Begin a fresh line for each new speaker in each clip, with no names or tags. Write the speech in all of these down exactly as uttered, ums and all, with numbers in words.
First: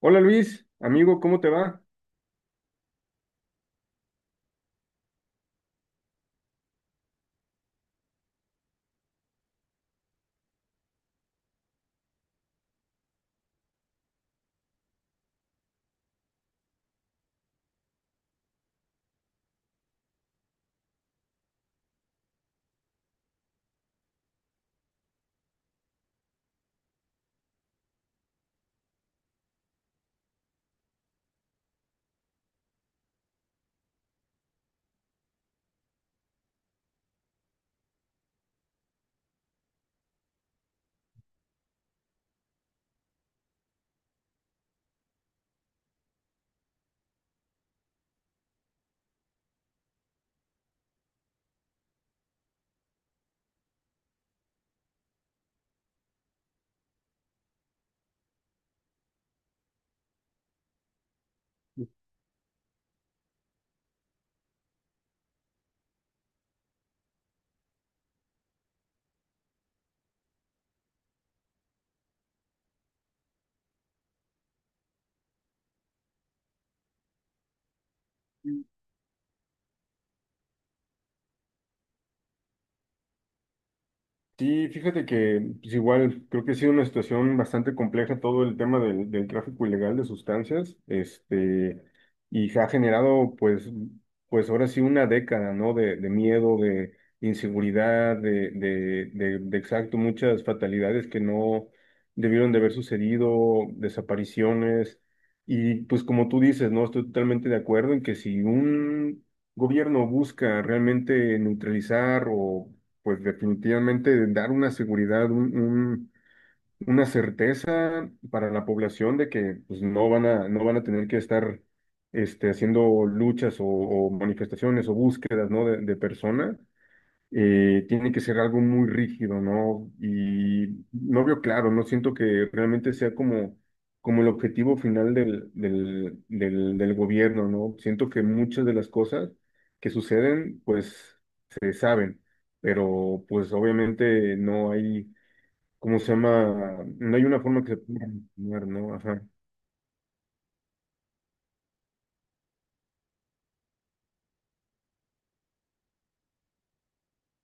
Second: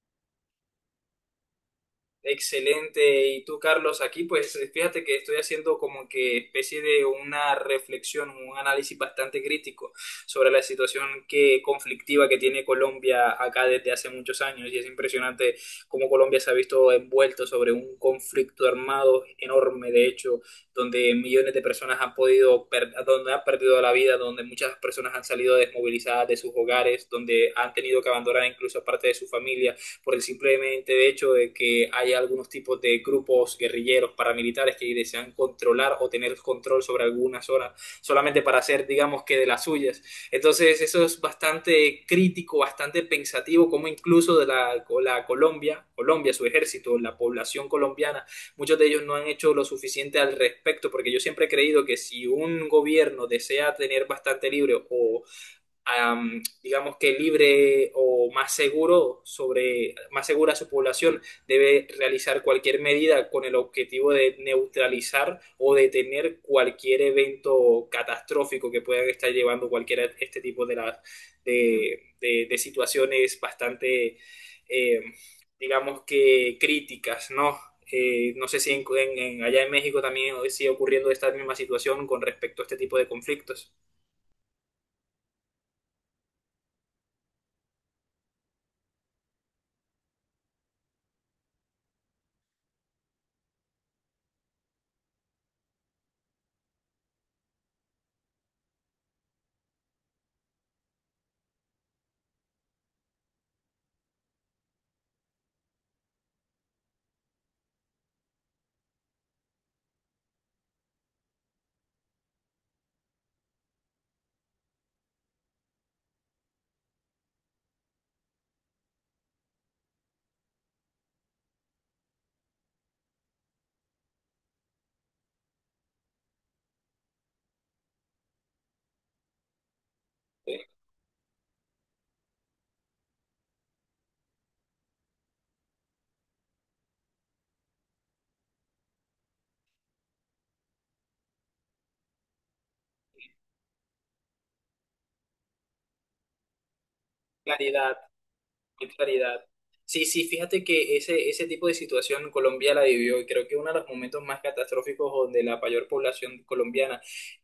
Hola Luis, amigo, ¿cómo te va?
Excelente. Y tú, Carlos, aquí pues fíjate que estoy haciendo como que especie de una reflexión, un análisis bastante crítico sobre la situación que conflictiva que tiene Colombia acá desde hace muchos años. Y es impresionante cómo Colombia se ha visto envuelto sobre un conflicto armado enorme, de hecho, donde millones de personas han podido, per- donde han perdido la vida, donde muchas personas han salido desmovilizadas de sus hogares, donde han tenido que abandonar incluso parte de su familia por el simplemente hecho de que hay algunos tipos de grupos guerrilleros paramilitares que desean controlar o tener control sobre alguna zona solamente para hacer, digamos que de las suyas. Entonces eso es bastante crítico, bastante pensativo, como incluso de la, la Colombia, Colombia, su ejército, la población colombiana, muchos de ellos no han hecho lo suficiente al respecto, porque yo siempre he creído que si un gobierno desea tener bastante libre o am, digamos que libre o más seguro sobre, más segura su población, debe realizar cualquier medida con el objetivo de neutralizar o detener cualquier evento catastrófico que puedan estar llevando cualquiera de este tipo de, las de, de- de situaciones bastante, eh, digamos que críticas, ¿no? Eh, no sé si en, en- en- allá en México también sigue ocurriendo esta misma situación con respecto a este tipo de conflictos.
Sí, fíjate que pues igual creo que ha sido una situación bastante compleja todo el tema del, del tráfico ilegal de sustancias, este, y se ha generado pues, pues ahora sí una década, ¿no? De, de miedo, de inseguridad, de, de, de, de exacto, muchas fatalidades que no debieron de haber sucedido, desapariciones, y pues como tú dices, ¿no? Estoy totalmente de acuerdo en que si un gobierno busca realmente neutralizar o pues definitivamente dar una seguridad, un- un- una certeza para la población de que pues, no van a, no van a tener que estar este, haciendo luchas o, o manifestaciones o búsquedas, ¿no? de, de personas eh, tiene que ser algo muy rígido, ¿no?
Eh,
Y no veo claro, no siento que realmente sea como, como el objetivo final del, del, del, del gobierno, ¿no? Siento que muchas de las cosas que suceden, pues se saben, pero pues obviamente no hay, ¿cómo se llama? No hay una forma que se
Claridad.
pueda continuar,
Qué
¿no? Ajá.
claridad. Sí, sí, fíjate que ese, ese tipo de situación Colombia la vivió y creo que uno de los momentos más catastróficos donde la mayor población colombiana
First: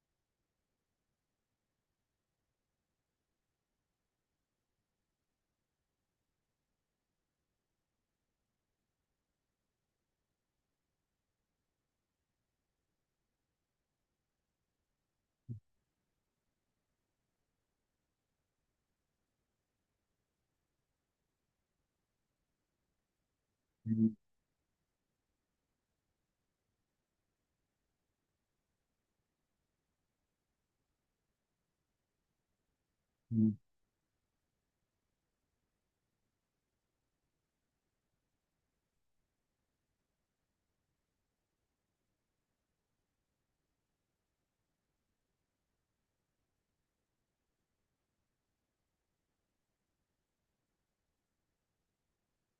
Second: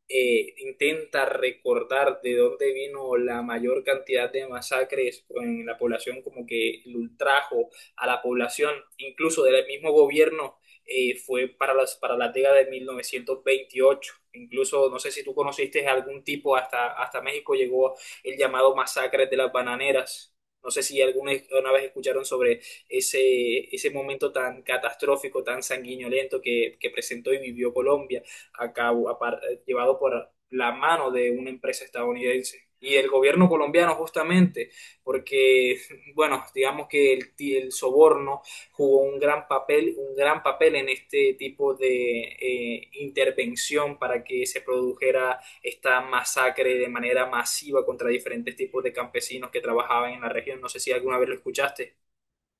eh, intenta recordar de dónde vino la mayor cantidad de masacres en la población, como que el ultrajo a la población, incluso del mismo gobierno, eh, fue para las, para la década de mil novecientos veintiocho. Incluso, no sé si tú conociste algún tipo, hasta, hasta México llegó el llamado masacre de las bananeras. No sé si alguna una vez escucharon sobre ese, ese momento tan catastrófico, tan sanguinolento que, que presentó y vivió Colombia, a cabo, a par- llevado por la mano de una empresa estadounidense. Y el gobierno colombiano justamente, porque, bueno, digamos que el, ti- el soborno jugó un gran papel, un gran papel en este tipo de eh, intervención para que se produjera esta masacre de manera masiva contra diferentes tipos de campesinos que trabajaban en la región. No sé si alguna vez lo escuchaste.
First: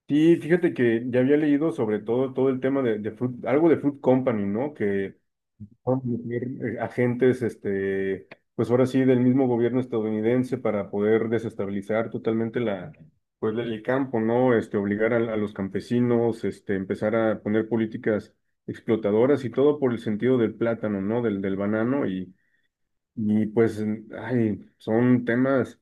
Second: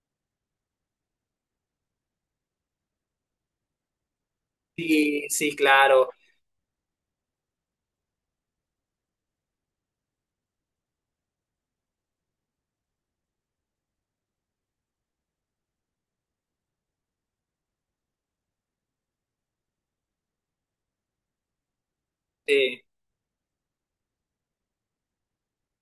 Sí, fíjate que ya había leído sobre todo todo el tema de, de Fruit- algo de Fruit Company, ¿no? Que
Sí, sí,
por
claro.
meter, eh, agentes, este, pues ahora sí, del mismo gobierno estadounidense para poder desestabilizar totalmente la, pues, el campo, ¿no? Este, obligar a, a los campesinos, este, empezar a poner políticas explotadoras y todo por el sentido del plátano, ¿no? Del, del banano y,
Sí,
y pues, ay, son temas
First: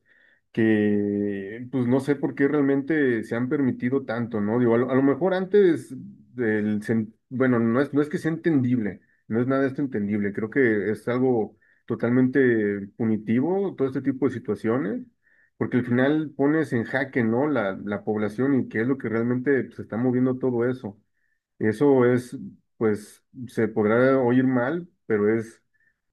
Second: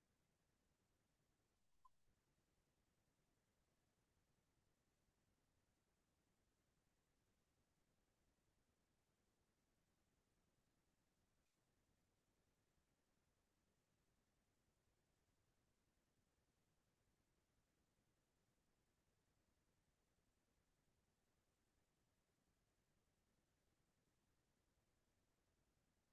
que, pues no sé por qué realmente se han permitido tanto, ¿no? Digo, a lo, a lo mejor antes del, sen- bueno, no es, no es que sea entendible, no es nada de esto entendible, creo que es algo totalmente punitivo todo este tipo de situaciones, porque al final pones en jaque, ¿no? La, la población y qué es lo que realmente se está moviendo todo eso. Eso es, pues, se podrá oír mal, pero es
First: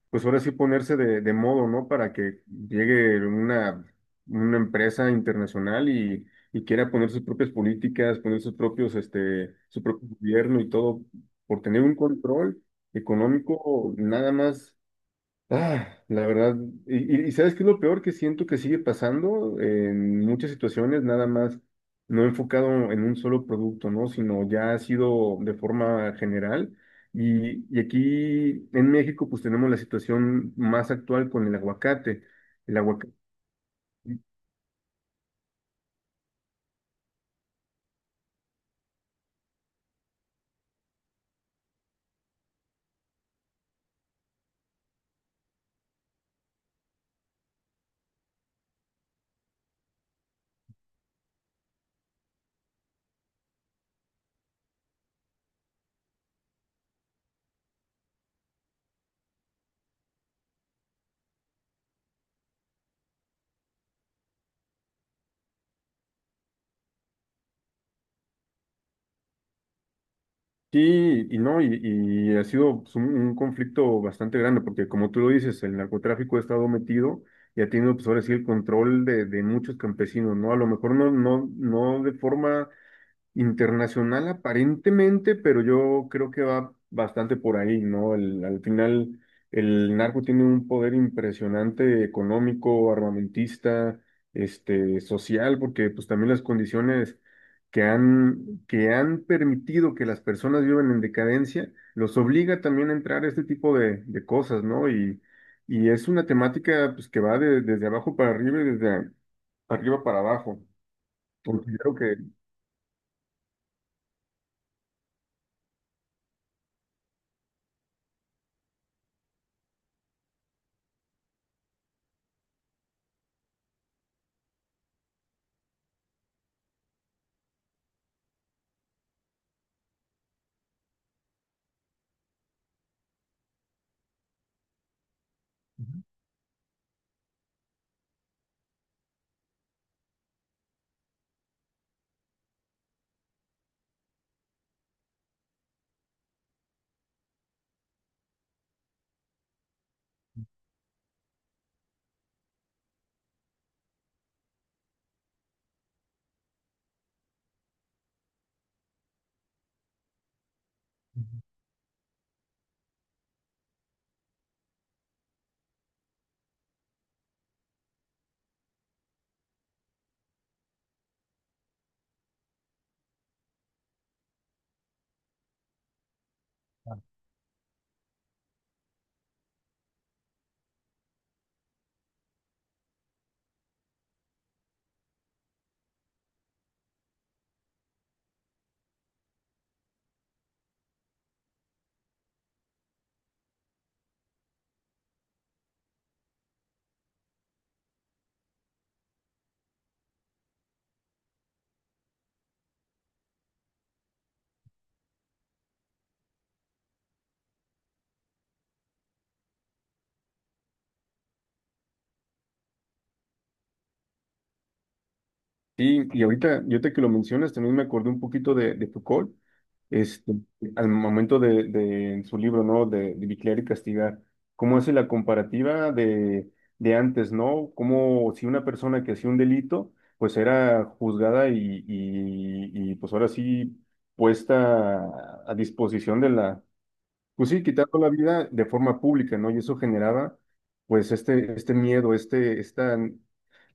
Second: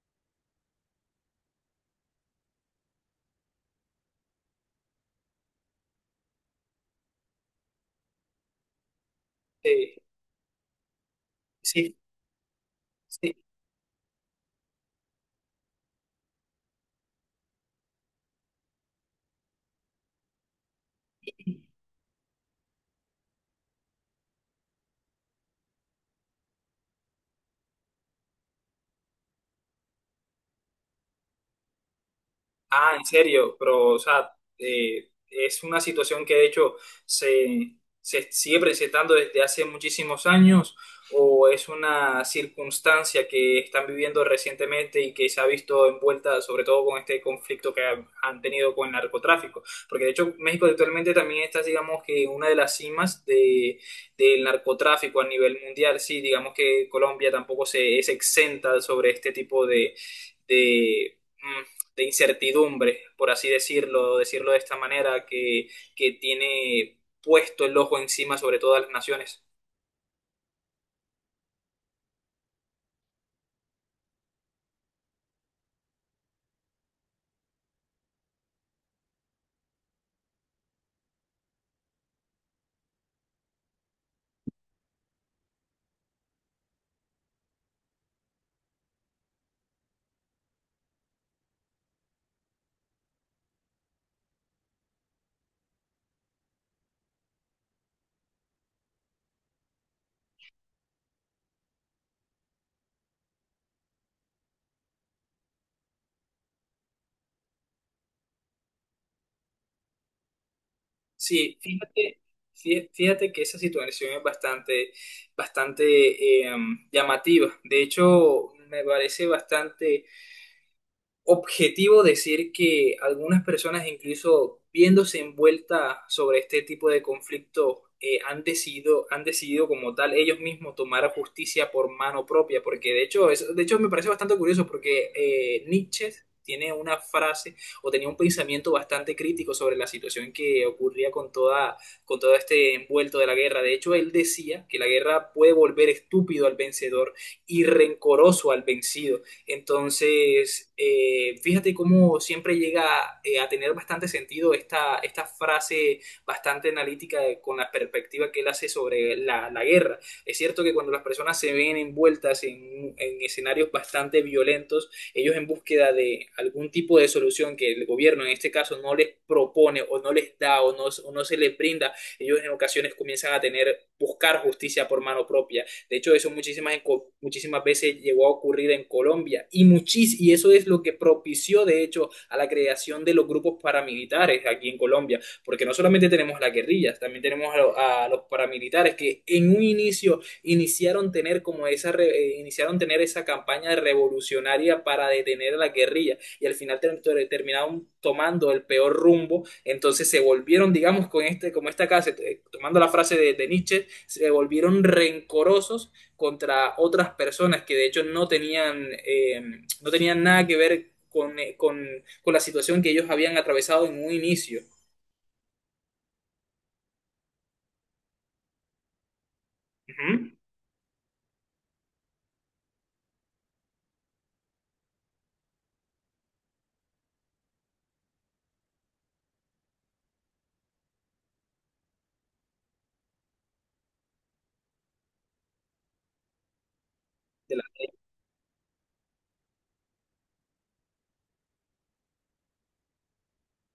pues ahora sí ponerse de, de modo, ¿no? Para que llegue una, una empresa internacional y, y quiera poner sus propias políticas, poner sus propios, este, su
sí,
propio gobierno y todo, por tener un
sí,
control
sí.
económico nada más. Ah, la verdad, y, y- y ¿sabes qué es lo peor que siento que sigue pasando en muchas situaciones, nada más no enfocado en un solo producto, ¿no? Sino ya ha sido de forma general. Y, y aquí en México, pues tenemos la situación más actual con el aguacate. El
Ah, en
aguacate.
serio, pero, o sea, eh, es una situación que de hecho se, se sigue presentando desde hace muchísimos años o es una circunstancia que están viviendo recientemente y que se ha visto envuelta sobre todo con este conflicto que ha- han tenido con el narcotráfico. Porque de hecho México actualmente también está, digamos que, en una de las cimas de, del narcotráfico a nivel mundial. Sí, digamos que Colombia tampoco se, es exenta sobre este tipo de, mm, de incertidumbre, por así decirlo, decirlo de esta manera, que, que tiene puesto el ojo encima sobre todas las naciones.
Sí, y no, y, y ha sido pues, un, un conflicto bastante grande, porque como tú lo dices, el narcotráfico ha estado metido y ha tenido, pues ahora sí, el control de, de muchos campesinos, ¿no? A lo mejor no, no, no de forma internacional aparentemente, pero yo creo que va bastante por ahí, ¿no? El- al final, el narco tiene un poder impresionante económico, armamentista, este, social, porque pues también las condiciones que han, que han permitido que las personas vivan en decadencia, los obliga también a entrar a este tipo de, de cosas, ¿no? Y, y es una temática pues que va de- desde abajo para arriba y desde arriba para abajo.
Sí,
Considero.
fíjate, fí- fíjate que esa situación es bastante, bastante eh, llamativa. De hecho, me parece bastante objetivo decir que algunas personas, incluso viéndose envueltas sobre este tipo de conflictos, eh, han decidido, han decidido como tal ellos mismos tomar justicia por mano propia, porque de hecho, es- de hecho me parece bastante curioso porque eh, Nietzsche tiene una frase o tenía un pensamiento bastante crítico sobre la situación que ocurría con toda, con todo este envuelto de la guerra. De hecho, él decía que la guerra puede volver estúpido al vencedor y rencoroso al vencido. Entonces, eh, fíjate cómo siempre llega eh, a tener bastante sentido esta, esta frase bastante analítica de- con la perspectiva que él hace sobre la, la guerra. Es cierto que cuando las personas se ven envueltas en, en escenarios bastante violentos, ellos en búsqueda de algún tipo de solución que el gobierno en este caso no les propone o no les da o no, o no se les brinda, ellos en ocasiones comienzan a tener, buscar justicia por mano propia de hecho, eso muchísimas, muchísimas veces llegó a ocurrir en Colombia y, muchis, y eso es lo que propició, de hecho, a la creación de los grupos paramilitares aquí en Colombia, porque no solamente tenemos las guerrillas, también tenemos a, a los paramilitares que en un inicio iniciaron tener como esa, re, eh, iniciaron tener esa campaña revolucionaria para detener a la guerrilla y al final ter terminaron tomando el peor rumbo, entonces se volvieron, digamos, con este, como esta casa, eh, tomando la frase de, de Nietzsche, se volvieron rencorosos contra otras personas que de hecho no tenían, eh, no tenían nada que ver con, eh, con, con, la situación que ellos habían atravesado en un inicio.
Sí, y ahorita, yo te que lo mencionas, también me acordé un poquito de, de Foucault,
Uh -huh.
este, al momento de, de- en su libro, ¿no? De, de Vigilar y Castigar, cómo hace la comparativa de, de antes, ¿no? Cómo si una persona que hacía un delito, pues era juzgada y, y, y, pues ahora sí puesta a disposición de la, pues
De
sí,
la,
quitando la vida de forma pública, ¿no? Y eso generaba, pues, este, este miedo, este, esta,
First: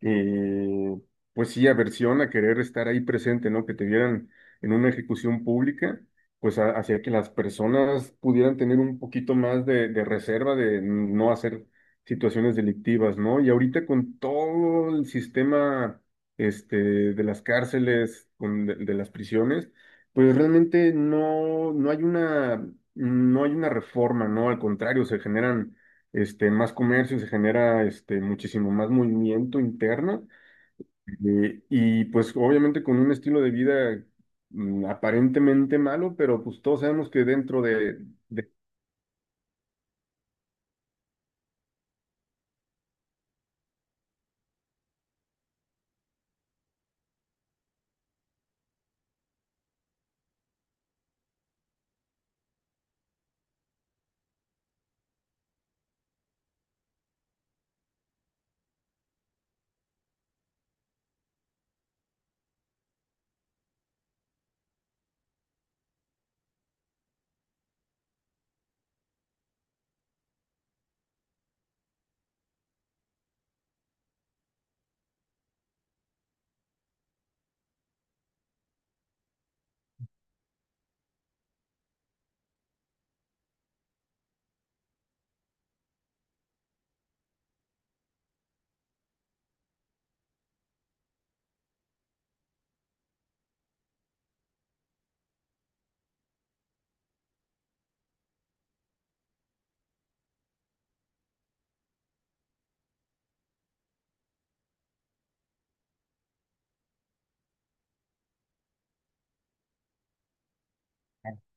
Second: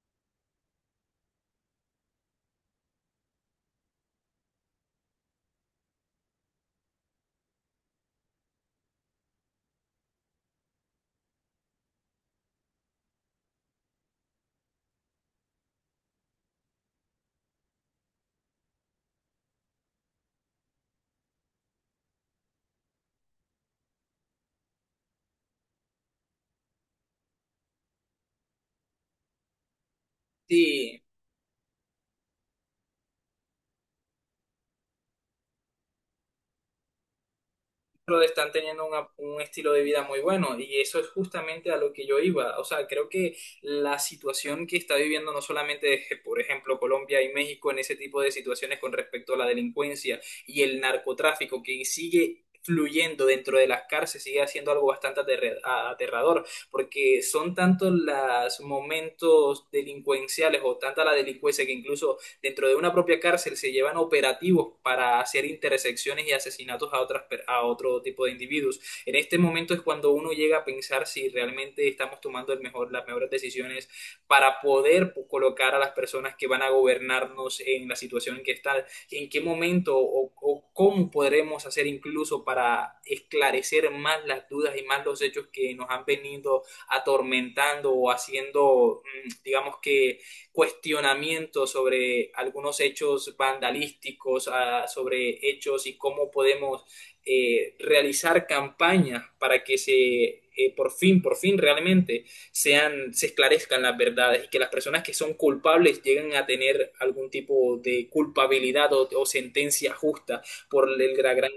eh, pues sí, aversión a querer estar ahí presente, ¿no? Que te vieran en una ejecución pública, pues a- hacía que las personas pudieran tener un poquito más de, de reserva de no hacer situaciones delictivas, ¿no? Y ahorita con todo el sistema, este, de las cárceles, con, de de las prisiones pues realmente no, no hay una, no hay una reforma, ¿no? Al contrario, se generan este, más comercio, se genera este, muchísimo más movimiento interno
sí.
eh, y pues obviamente con un estilo de vida mm, aparentemente malo, pero pues todos sabemos que dentro de,
Pero
de
están teniendo una- un estilo de vida muy bueno y eso es justamente a lo que yo iba. O sea, creo que la situación que está viviendo no solamente, eh, por ejemplo, Colombia y México en ese tipo de situaciones con respecto a la delincuencia y el narcotráfico que sigue fluyendo dentro de las cárceles sigue haciendo algo bastante aterre- a- aterrador, porque son tantos los momentos delincuenciales o tanta la delincuencia que incluso dentro de una propia cárcel se llevan operativos para hacer intersecciones y asesinatos a, otras, a otro tipo de individuos. En este momento es cuando uno llega a pensar si realmente estamos tomando el mejor, las mejores decisiones para poder colocar a las personas que van a gobernarnos en la situación en que están, en qué momento o, o cómo podremos hacer incluso para esclarecer más las dudas y más los hechos que nos han venido atormentando o haciendo, mm, digamos que cuestionamiento sobre algunos hechos vandalísticos, a- sobre hechos y cómo podemos eh, realizar campañas para que se eh, por fin, por fin realmente sean, se esclarezcan las verdades y que las personas que son culpables lleguen a tener algún tipo de culpabilidad o, o sentencia justa por el- la gran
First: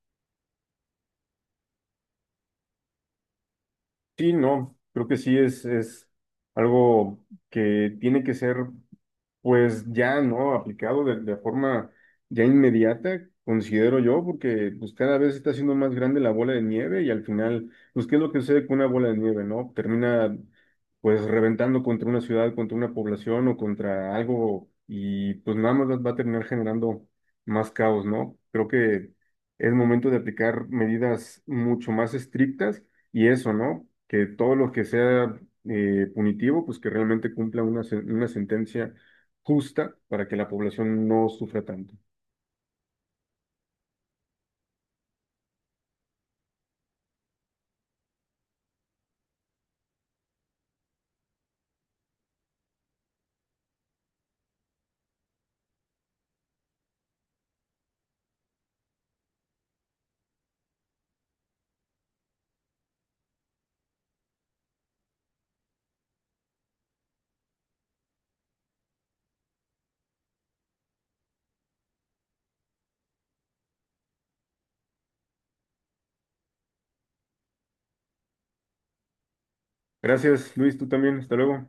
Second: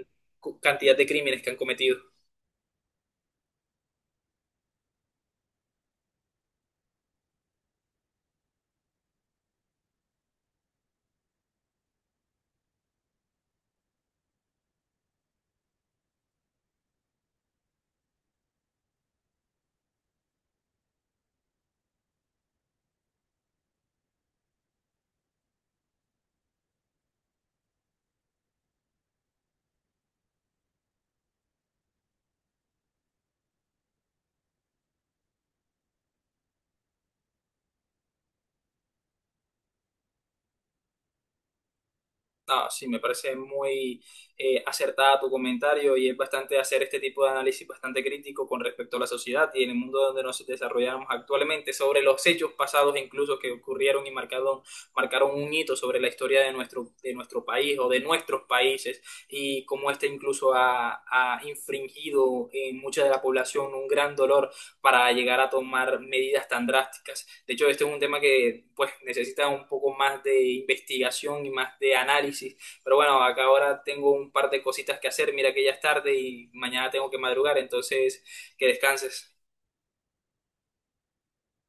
cantidad de crímenes que han cometido.
sí, ¿no? Creo que sí es, es algo que tiene que ser. Pues ya no, aplicado de, de forma ya inmediata, considero yo, porque pues cada vez está siendo más grande la bola de nieve y al final, pues ¿qué es lo que sucede con una bola de nieve, no? Termina pues reventando contra una ciudad, contra una población o contra algo y pues nada más va va a terminar generando más caos, ¿no? Creo que es momento de aplicar medidas mucho más estrictas y eso, ¿no? Que todo lo que sea eh, punitivo, pues que realmente cumpla una, sen- una sentencia justa para que la población no sufra tanto.
No, sí, me parece muy eh, acertada tu comentario y es bastante hacer este tipo de análisis bastante crítico con respecto a la sociedad y en el mundo donde nos desarrollamos actualmente, sobre los hechos pasados incluso que ocurrieron y marcaron, marcaron un hito sobre la historia de nuestro, de nuestro país o de nuestros países y cómo este incluso ha, ha infringido en mucha de la población un gran dolor para llegar a tomar medidas tan drásticas. De hecho, este es un tema que pues necesita un poco más de investigación y más de análisis. Pero bueno, acá ahora tengo un par de cositas que hacer. Mira que ya es tarde y mañana tengo que madrugar, entonces que descanses.
Gracias, Luis, tú también. Hasta luego.